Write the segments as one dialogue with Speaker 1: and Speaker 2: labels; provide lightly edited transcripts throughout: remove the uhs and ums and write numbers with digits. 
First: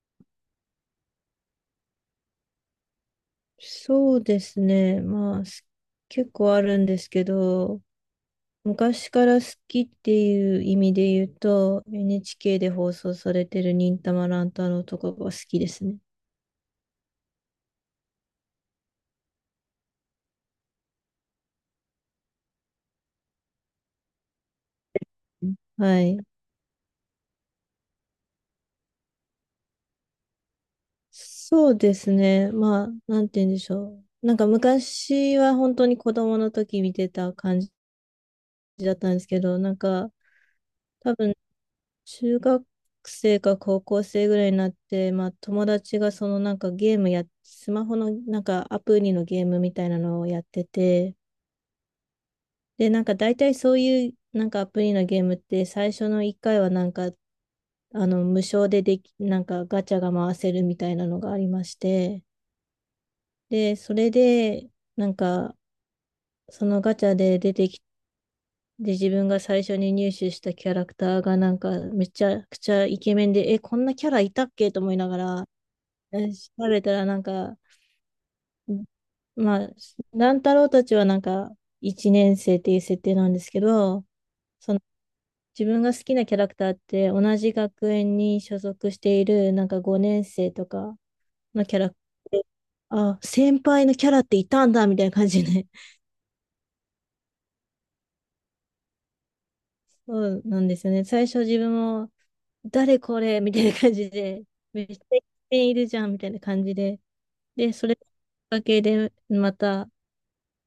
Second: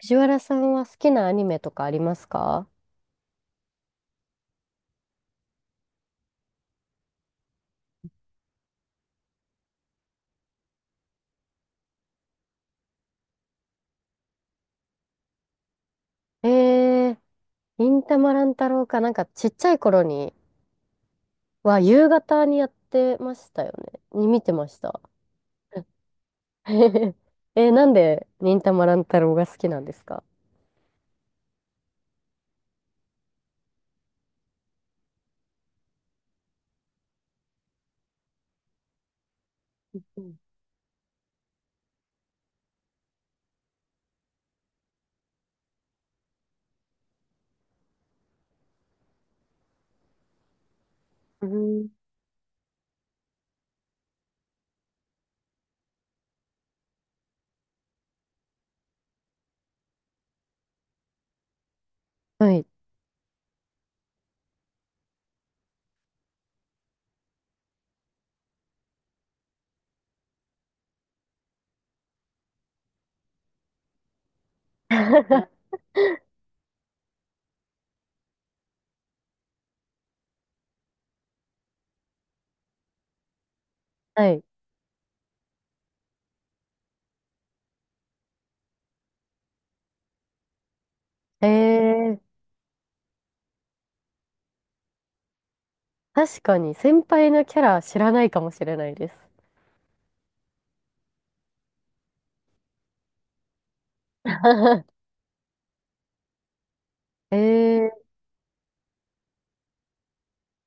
Speaker 1: 藤原さんは好きなアニメとかありますか？
Speaker 2: そうですね。結構あるんですけど、昔から好きっていう意味で言うと、NHK で放送されてる忍たま乱太郎とかが好きですね。
Speaker 1: えー、忍たま乱太郎か、ちっちゃい頃には夕方にやってましたよね。に見てました。
Speaker 2: はい。
Speaker 1: なんで忍たま乱太郎が好きなんですか？
Speaker 2: そうですね。まあ、なんて言うんでしょう。なんか昔は本当に子供の時見てた感じだったんですけど、なんか多分中学生か高校生ぐらいになって、まあ友達がそのなんかゲームや、スマホのなんかアプリのゲームみたいなのをやってて、
Speaker 1: うん。
Speaker 2: で、なんか大体そういうなんかアプリのゲームって最初の1回はなんかあの無償ででき、なんかガチャが回せるみたいなのがありまして、
Speaker 1: はい。
Speaker 2: で、それでなんかそのガチャで出てきて、で、自分が最初に入手したキャラクターがなんかめちゃくちゃイケメンで、え、こんなキャラいたっけと思いながら、出されたらなんか、まあ、乱太郎たちはなんか、一年生っていう設定なんですけど、
Speaker 1: はい。
Speaker 2: その自分が好きなキャラクターって同じ学園に所属しているなんか5年生とか
Speaker 1: え
Speaker 2: のキャラク
Speaker 1: ー、
Speaker 2: ターあ、先輩のキャラっていたんだみたいな感じで、
Speaker 1: 確かに先輩のキャラ知らないかもしれないです。
Speaker 2: そうなんですよね。最初自分も、誰これみたいな感じで、めっち ゃいるじゃんみたいな感じで、
Speaker 1: え
Speaker 2: で、それ
Speaker 1: ー、
Speaker 2: だけでまた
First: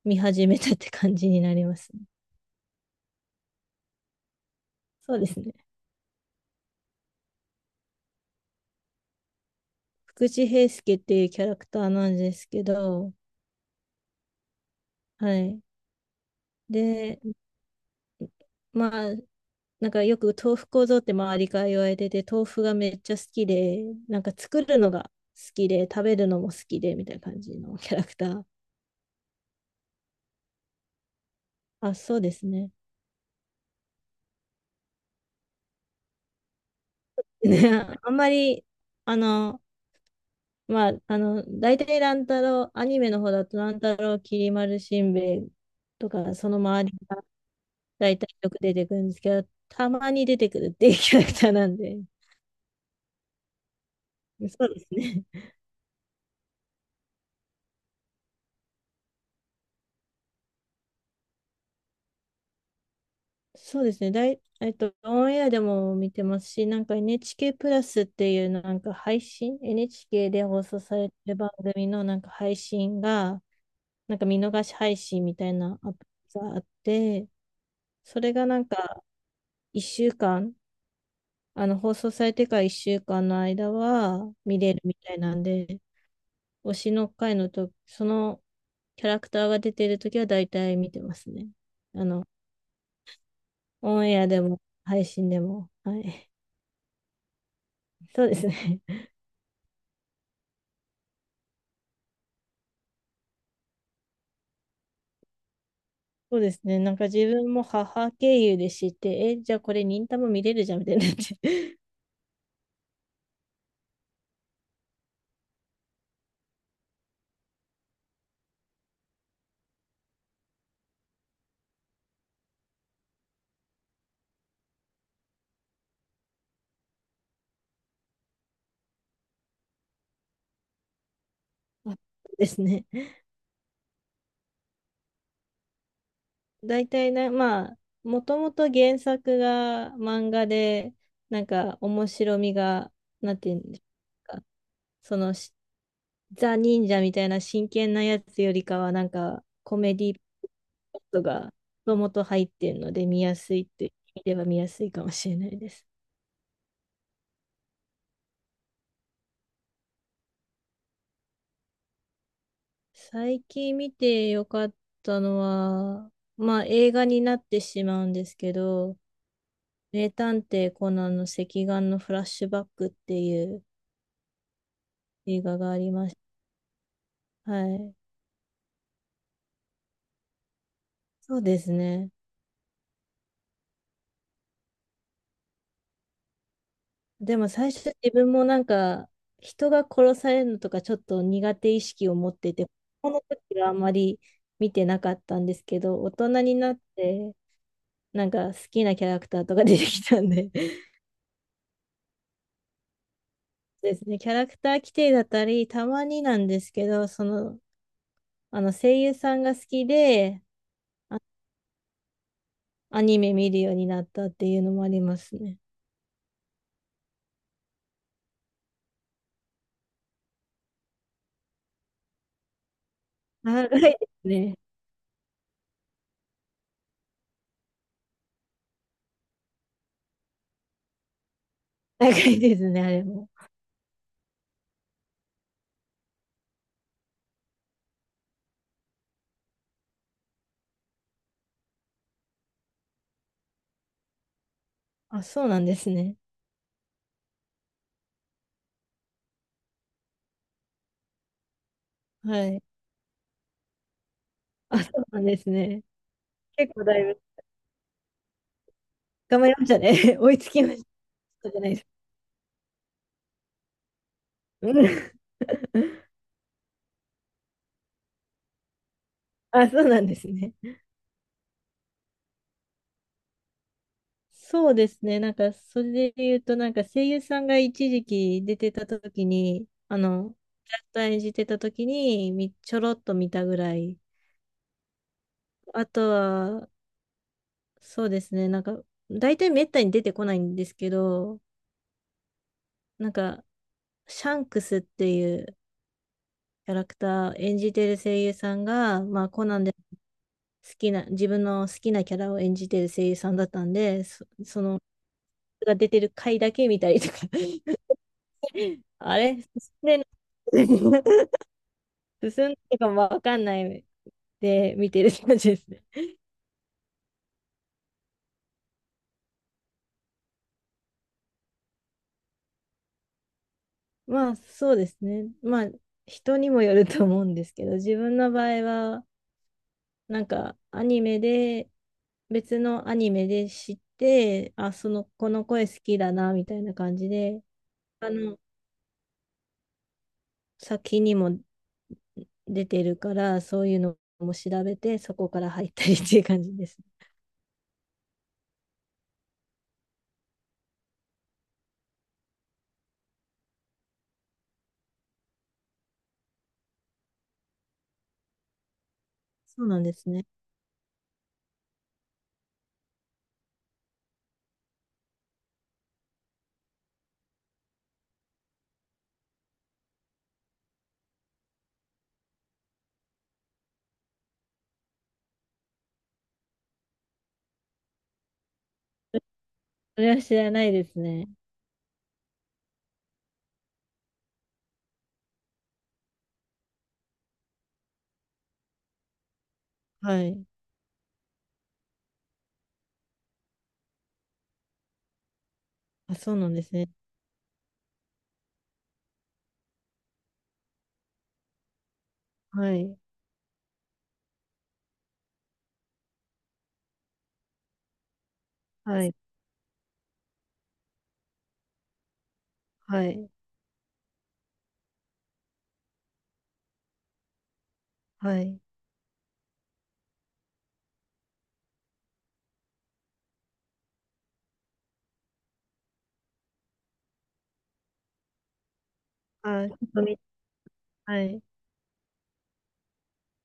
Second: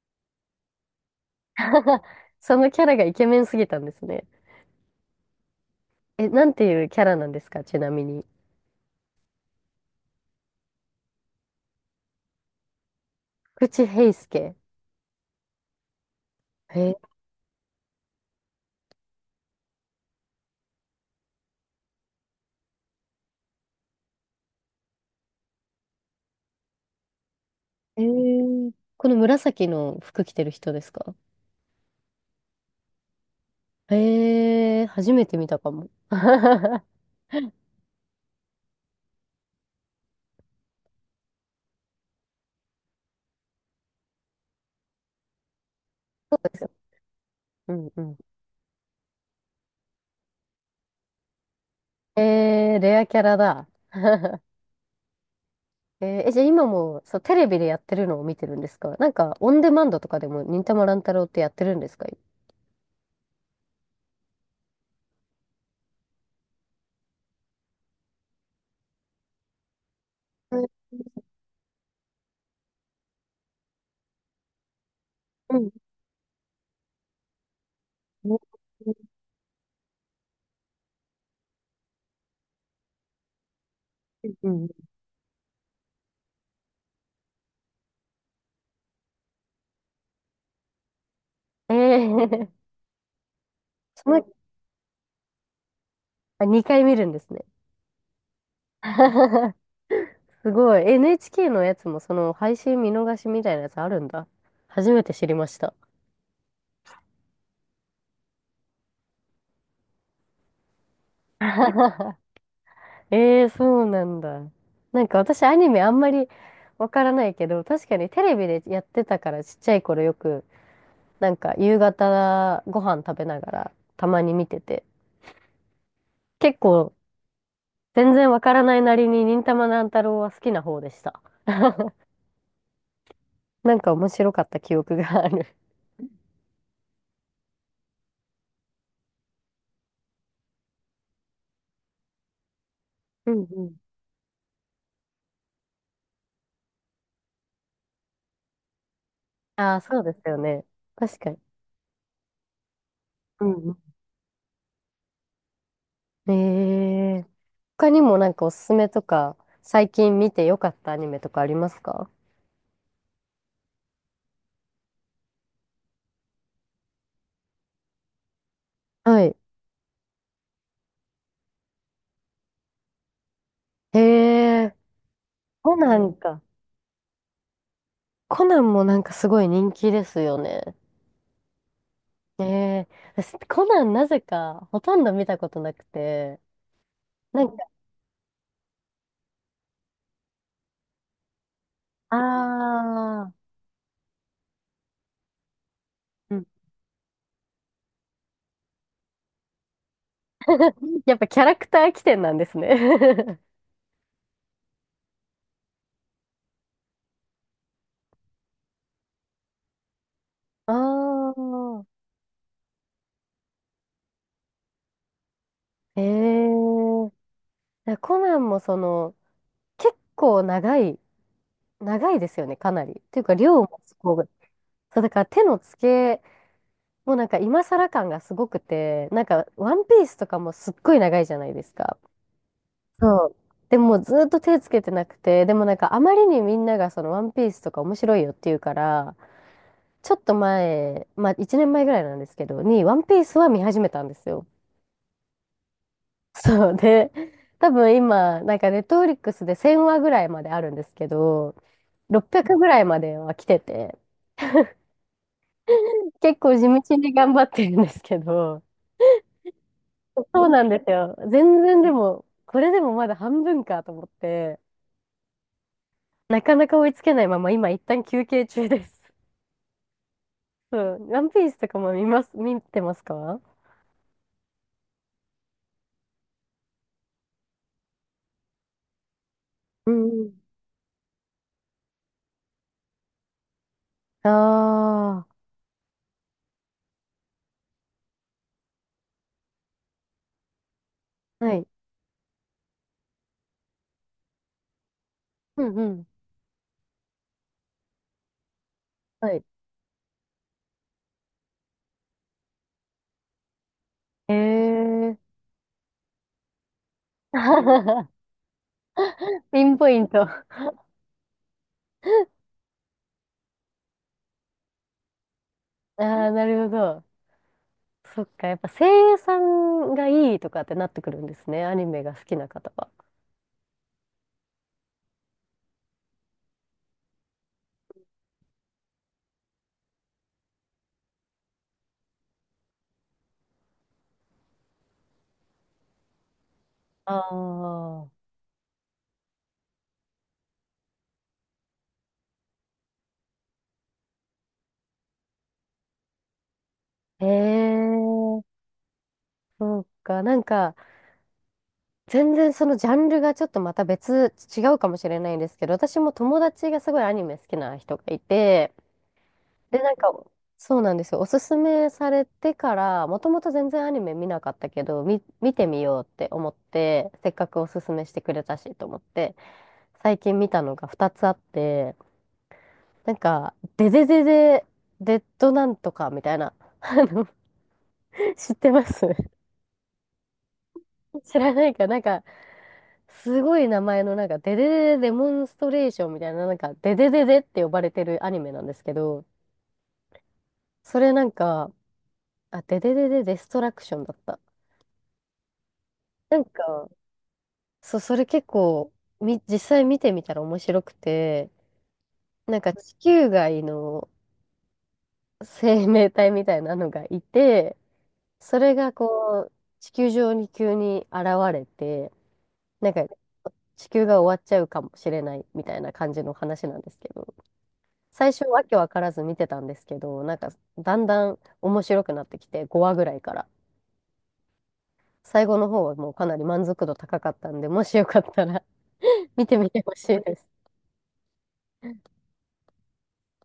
Speaker 2: 見始めたって感じになりますね。
Speaker 1: そのキャラがイケメンすぎたんですね。
Speaker 2: そうですね。
Speaker 1: え、なんていうキャラなんですか、ちなみに。
Speaker 2: 福地平介っていうキャラクターなんですけど、
Speaker 1: 口平助。
Speaker 2: はい。
Speaker 1: へ
Speaker 2: で、まあ、なんかよく豆腐構造って周りから言われてて、豆腐がめっちゃ好きで、なんか作るのが好きで、食べるのも好きで、みたいな感じのキャ
Speaker 1: え
Speaker 2: ラクター。
Speaker 1: ー、この紫の服着てる人ですか？
Speaker 2: あ、そうですね。
Speaker 1: 初めて見たかも。
Speaker 2: ね、ああんまり、あの、まあ、あの、大体乱太郎、アニメの方だと乱太郎、きり丸しんべヱとか、
Speaker 1: そ
Speaker 2: そ
Speaker 1: うで
Speaker 2: の
Speaker 1: すよ。
Speaker 2: 周りが
Speaker 1: うんうん。
Speaker 2: 大体よく出てくるんですけど、たまに出てくるっていうキャラクターなんで、
Speaker 1: レアキャラだ。
Speaker 2: そうですね。
Speaker 1: じゃあ今もそうテレビでやってるのを見てるんですか？オンデマンドとかでも忍たま乱太郎ってやってるんですか？
Speaker 2: そうですね。だい、えっと、オンエアでも見てますし、なんか NHK プラスっていうなんか配信、NHK で
Speaker 1: う
Speaker 2: 放
Speaker 1: ん。
Speaker 2: 送されてる番組のなんか配信が、なんか見逃し配信みたい
Speaker 1: うん。
Speaker 2: なアプリがあって、それ
Speaker 1: う
Speaker 2: がな
Speaker 1: ん。
Speaker 2: んか1週間、あの放送されてから1週間の間は
Speaker 1: う
Speaker 2: 見
Speaker 1: ん。
Speaker 2: れるみたいなんで、推しの回のと、そのキャラクターが出てるときは大体見てますね。
Speaker 1: え
Speaker 2: あの、
Speaker 1: ー、
Speaker 2: オ
Speaker 1: そ
Speaker 2: ンエ
Speaker 1: の、
Speaker 2: アでも配信でも。はい。
Speaker 1: あ、2回見るんですね。
Speaker 2: そうですね。
Speaker 1: すごい。NHK のやつもその配信見逃しみたいなやつあるんだ。初めて知りました。
Speaker 2: そうですね。なんか自分も母経由で知って、え、じゃあこれ忍たま見れるじゃんみたいになって。
Speaker 1: ええ、そうなんだ。私アニメあんまりわからないけど、確かにテレビでやってたからちっちゃい頃よく、夕方ご飯食べながらたまに見てて、結構全然わからないなりに忍たま乱太郎は好きな方でした。
Speaker 2: あそ うですね。
Speaker 1: 面白かった記憶がある。
Speaker 2: 大体な、まあ、もともと原作が漫画で、なんか面白みが、
Speaker 1: う
Speaker 2: なん
Speaker 1: ん
Speaker 2: ていう
Speaker 1: う
Speaker 2: ん
Speaker 1: ん。
Speaker 2: ですか、そのし、ザ・忍者みたいな真剣なやつよりかは、なんか
Speaker 1: あ
Speaker 2: コ
Speaker 1: あ、
Speaker 2: メ
Speaker 1: そう
Speaker 2: デ
Speaker 1: で
Speaker 2: ィ
Speaker 1: すよね。
Speaker 2: パー
Speaker 1: 確
Speaker 2: ト
Speaker 1: かに。
Speaker 2: がもともと入ってるので、見や
Speaker 1: うん
Speaker 2: すいっ
Speaker 1: う
Speaker 2: ていう意味では見やすいかもしれないです。
Speaker 1: ん。他にもなんかおすすめとか、最近見てよかったアニメとかありますか？
Speaker 2: 最近見てよかったのは、まあ映画になってしまうんですけど、
Speaker 1: はい。
Speaker 2: 名探偵コナンの赤眼のフラッシュバックっていう
Speaker 1: へえ。
Speaker 2: 映画が
Speaker 1: コ
Speaker 2: あり
Speaker 1: ナ
Speaker 2: ま
Speaker 1: ン
Speaker 2: し
Speaker 1: か。
Speaker 2: た。はい。
Speaker 1: コナンもなんかすごい人気ですよね。
Speaker 2: そうですね。
Speaker 1: ええ、私、コナンなぜかほとんど見たことなくて、
Speaker 2: で
Speaker 1: な
Speaker 2: も
Speaker 1: んか、
Speaker 2: 最初自分もなんか人が殺されるのとかちょっと苦手意識を持ってて、
Speaker 1: あ
Speaker 2: この
Speaker 1: あ、
Speaker 2: 時はあまり見てなかったんですけど、大人
Speaker 1: うん。
Speaker 2: になってなんか好きなキャラクターとか出てきたんで、
Speaker 1: やっぱキャラクター起点なんですね。
Speaker 2: そうですね、キャラクター規定だったり、たまになんですけど、その、あの声優さんが好きで、
Speaker 1: ああ、
Speaker 2: アニメ見るようになったっていうのもありますね。
Speaker 1: ええ、いやコナンもその、結構長い、長いですよね、かなり。っていうか、量
Speaker 2: 長い
Speaker 1: もす
Speaker 2: で
Speaker 1: ご
Speaker 2: す
Speaker 1: い。
Speaker 2: ね。
Speaker 1: そう、だから手の付け、もうなんか今更感がすごくて、なんか、ワンピースとかもすっごい長いじゃないですか。
Speaker 2: 長いですね、あれ
Speaker 1: そ
Speaker 2: も。
Speaker 1: う。でもずっと手つけてなくて、でもなんかあまりにみんながそのワンピースとか面白いよって言うから、ちょっと前、まあ1年前ぐらいなんですけど、にワンピースは見始めたんですよ。
Speaker 2: あ、そうなんですね。
Speaker 1: そうで、多分今、なんかネットフリックスで1000話ぐらいまであるんですけど、
Speaker 2: は
Speaker 1: 600
Speaker 2: い。
Speaker 1: ぐらいまでは来てて、
Speaker 2: あ、そうなんですね。
Speaker 1: 結構地
Speaker 2: 結構
Speaker 1: 道
Speaker 2: だい
Speaker 1: に
Speaker 2: ぶ
Speaker 1: 頑張ってるんですけど、
Speaker 2: 頑張りましたね。追い
Speaker 1: そう
Speaker 2: つき
Speaker 1: なん
Speaker 2: ま
Speaker 1: で
Speaker 2: し
Speaker 1: すよ。
Speaker 2: たじ
Speaker 1: 全
Speaker 2: ゃないで
Speaker 1: 然
Speaker 2: すか。
Speaker 1: でも、これでもまだ半分かと思って、
Speaker 2: うん。
Speaker 1: なかなか追いつけないまま今一旦休憩中です。
Speaker 2: あ、そうなんですね。
Speaker 1: うん。ワンピースとかも見ます、見てますか？
Speaker 2: そうですね。なんか、それで言うと、なんか声優さんが一時期出てた時に、
Speaker 1: う
Speaker 2: あ
Speaker 1: んう
Speaker 2: の、
Speaker 1: ん。
Speaker 2: キャラクター演じてた時に、ちょろっと見たぐらい。
Speaker 1: あ
Speaker 2: あとは、そうですね。なんか、大体めったに出てこないんですけど、
Speaker 1: あ、はい。
Speaker 2: なんか、シャンクスっていう
Speaker 1: うんうん。
Speaker 2: キャラクター演じてる声優さんが、ま
Speaker 1: は
Speaker 2: あ、
Speaker 1: い。
Speaker 2: コナンで好きな、自分の好きなキャラを演じてる声優さんだったんで、その、
Speaker 1: ええ
Speaker 2: が出てる回だけ見たりとか。
Speaker 1: ー、
Speaker 2: あれ進
Speaker 1: ピン
Speaker 2: ん
Speaker 1: ポ
Speaker 2: で
Speaker 1: イ
Speaker 2: ない
Speaker 1: ント。あ
Speaker 2: 進んでるかもわかんないで見てる感じですね。
Speaker 1: あ、なるほど。そっか、やっぱ声優さんがいいとかってなってくるんですね。アニメが好きな方は。
Speaker 2: まあそうですね。まあ人にもよると思うんですけど、自分の場合はなんかアニメで別のアニメで知って、あ、そのこの声好きだなみたいな感じ
Speaker 1: あ
Speaker 2: で、あの先にも出てるからそういうのも調べてそこから入ったりっていう感じですね。
Speaker 1: あ。へえ、そうか。なんか、全然そのジャンルがちょっとまた別、違うかもしれないんですけど、私も友達がすごいアニメ好きな人がいて、
Speaker 2: そうな
Speaker 1: で、
Speaker 2: ん
Speaker 1: な
Speaker 2: で
Speaker 1: んか、
Speaker 2: すね。
Speaker 1: そうなんですよ。おすすめされてから、もともと全然アニメ見なかったけど、み、見てみようって思って、せっかくおすすめしてくれたしと思って、最近見たのが2つあって、なんか、デデデデ、デッドなんとかみたいな、あの、知ってます？
Speaker 2: それは知らないです ね。
Speaker 1: 知らないか、なんか、すごい名前の、なんか、デデデデデモンストレーションみたいな、なんか、デデデデって呼ばれてるアニメなんですけど、
Speaker 2: はい。
Speaker 1: それなんか、あ、デデデデデストラクションだった。
Speaker 2: あ、そ
Speaker 1: な
Speaker 2: う
Speaker 1: ん
Speaker 2: なんです
Speaker 1: か、
Speaker 2: ね。
Speaker 1: そう、それ結構、み、実際見てみたら面白くて、なん
Speaker 2: は
Speaker 1: か地
Speaker 2: い。
Speaker 1: 球外の生命体みたいなのがいて、それが
Speaker 2: はい。
Speaker 1: こう、地球上に急に現れて、なん
Speaker 2: は
Speaker 1: か
Speaker 2: い。
Speaker 1: 地球が終わっちゃうかもしれないみたいな感じの話なんですけど、最
Speaker 2: は
Speaker 1: 初
Speaker 2: い。
Speaker 1: わけわからず見てたんですけど、なんかだんだん面白くなってきて、5話ぐらいから。最後の方はもうかなり満足度高かったんで、もしよかったら 見て
Speaker 2: あ、
Speaker 1: み
Speaker 2: ちょ
Speaker 1: て
Speaker 2: っ
Speaker 1: ほ
Speaker 2: と
Speaker 1: し
Speaker 2: み、
Speaker 1: いです。
Speaker 2: はい。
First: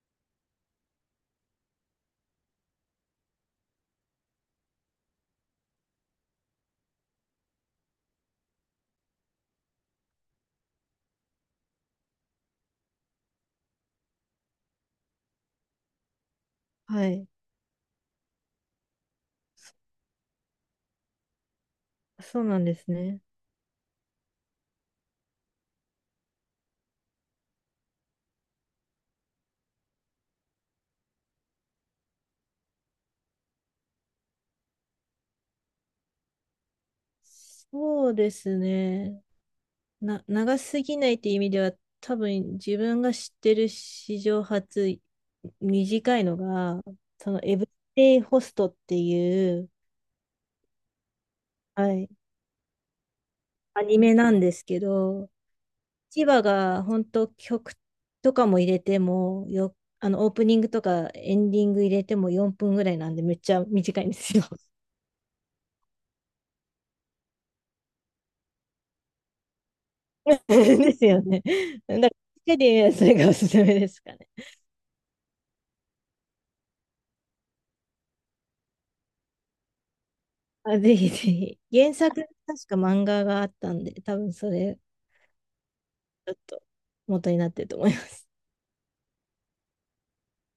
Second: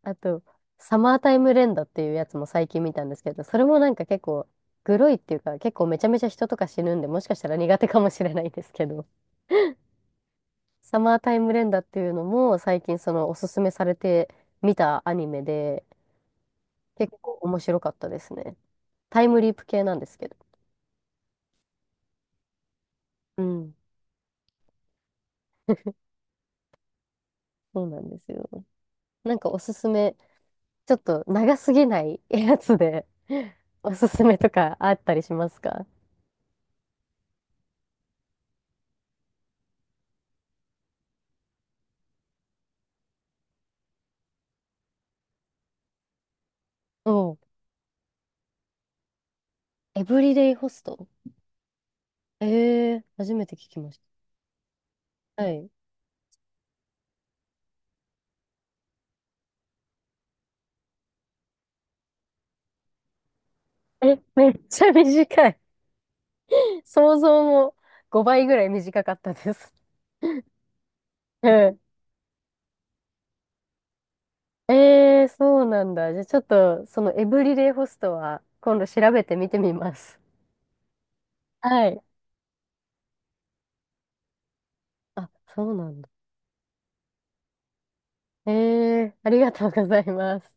Speaker 1: あと、サマータイム連打っていうやつも最近見たんですけど、それもなんか結構、グロいっていうか、結構めちゃめちゃ人とか死ぬんで、もしかしたら苦手かもしれないですけど、サマータイム連打っていうのも最近そのおすすめされて見たアニメで、
Speaker 2: は
Speaker 1: 結
Speaker 2: い。
Speaker 1: 構面白かったですね。タイムリープ系なんですけど。
Speaker 2: そうなんですね。
Speaker 1: うん、そうなんですよ。なんかおすすめ、ちょっと長すぎないやつで おすすめとかあったりしますか？
Speaker 2: そうですね。長すぎないっていう意味では、多分自分が知ってる史上初短いのが、
Speaker 1: う
Speaker 2: そ
Speaker 1: ん。
Speaker 2: のエブリデイホストっていう、
Speaker 1: エブリデイホスト？
Speaker 2: はい、
Speaker 1: ええー、初めて聞き
Speaker 2: ア
Speaker 1: まし
Speaker 2: ニ
Speaker 1: た。
Speaker 2: メなんですけど、
Speaker 1: はい。
Speaker 2: 1話が本当曲とかも入れてもよ、あのオープニングとかエンディング入れても4分ぐらいなんでめっちゃ短いんで
Speaker 1: え、
Speaker 2: すよ。
Speaker 1: めっちゃ短い。想像も5倍ぐらい短かったです。
Speaker 2: ですよね。
Speaker 1: うん。
Speaker 2: だから、手でそれがおすすめですかね。
Speaker 1: そうなんだ。じゃあちょっと、そのエブリデイホストは今度調べてみてみます。
Speaker 2: あ、ぜひぜひ。
Speaker 1: は
Speaker 2: 原
Speaker 1: い。
Speaker 2: 作、確か漫画があったんで、多分それ、
Speaker 1: あ、そうなんだ。
Speaker 2: ちょっと元になってると思います。
Speaker 1: えありがとうございます。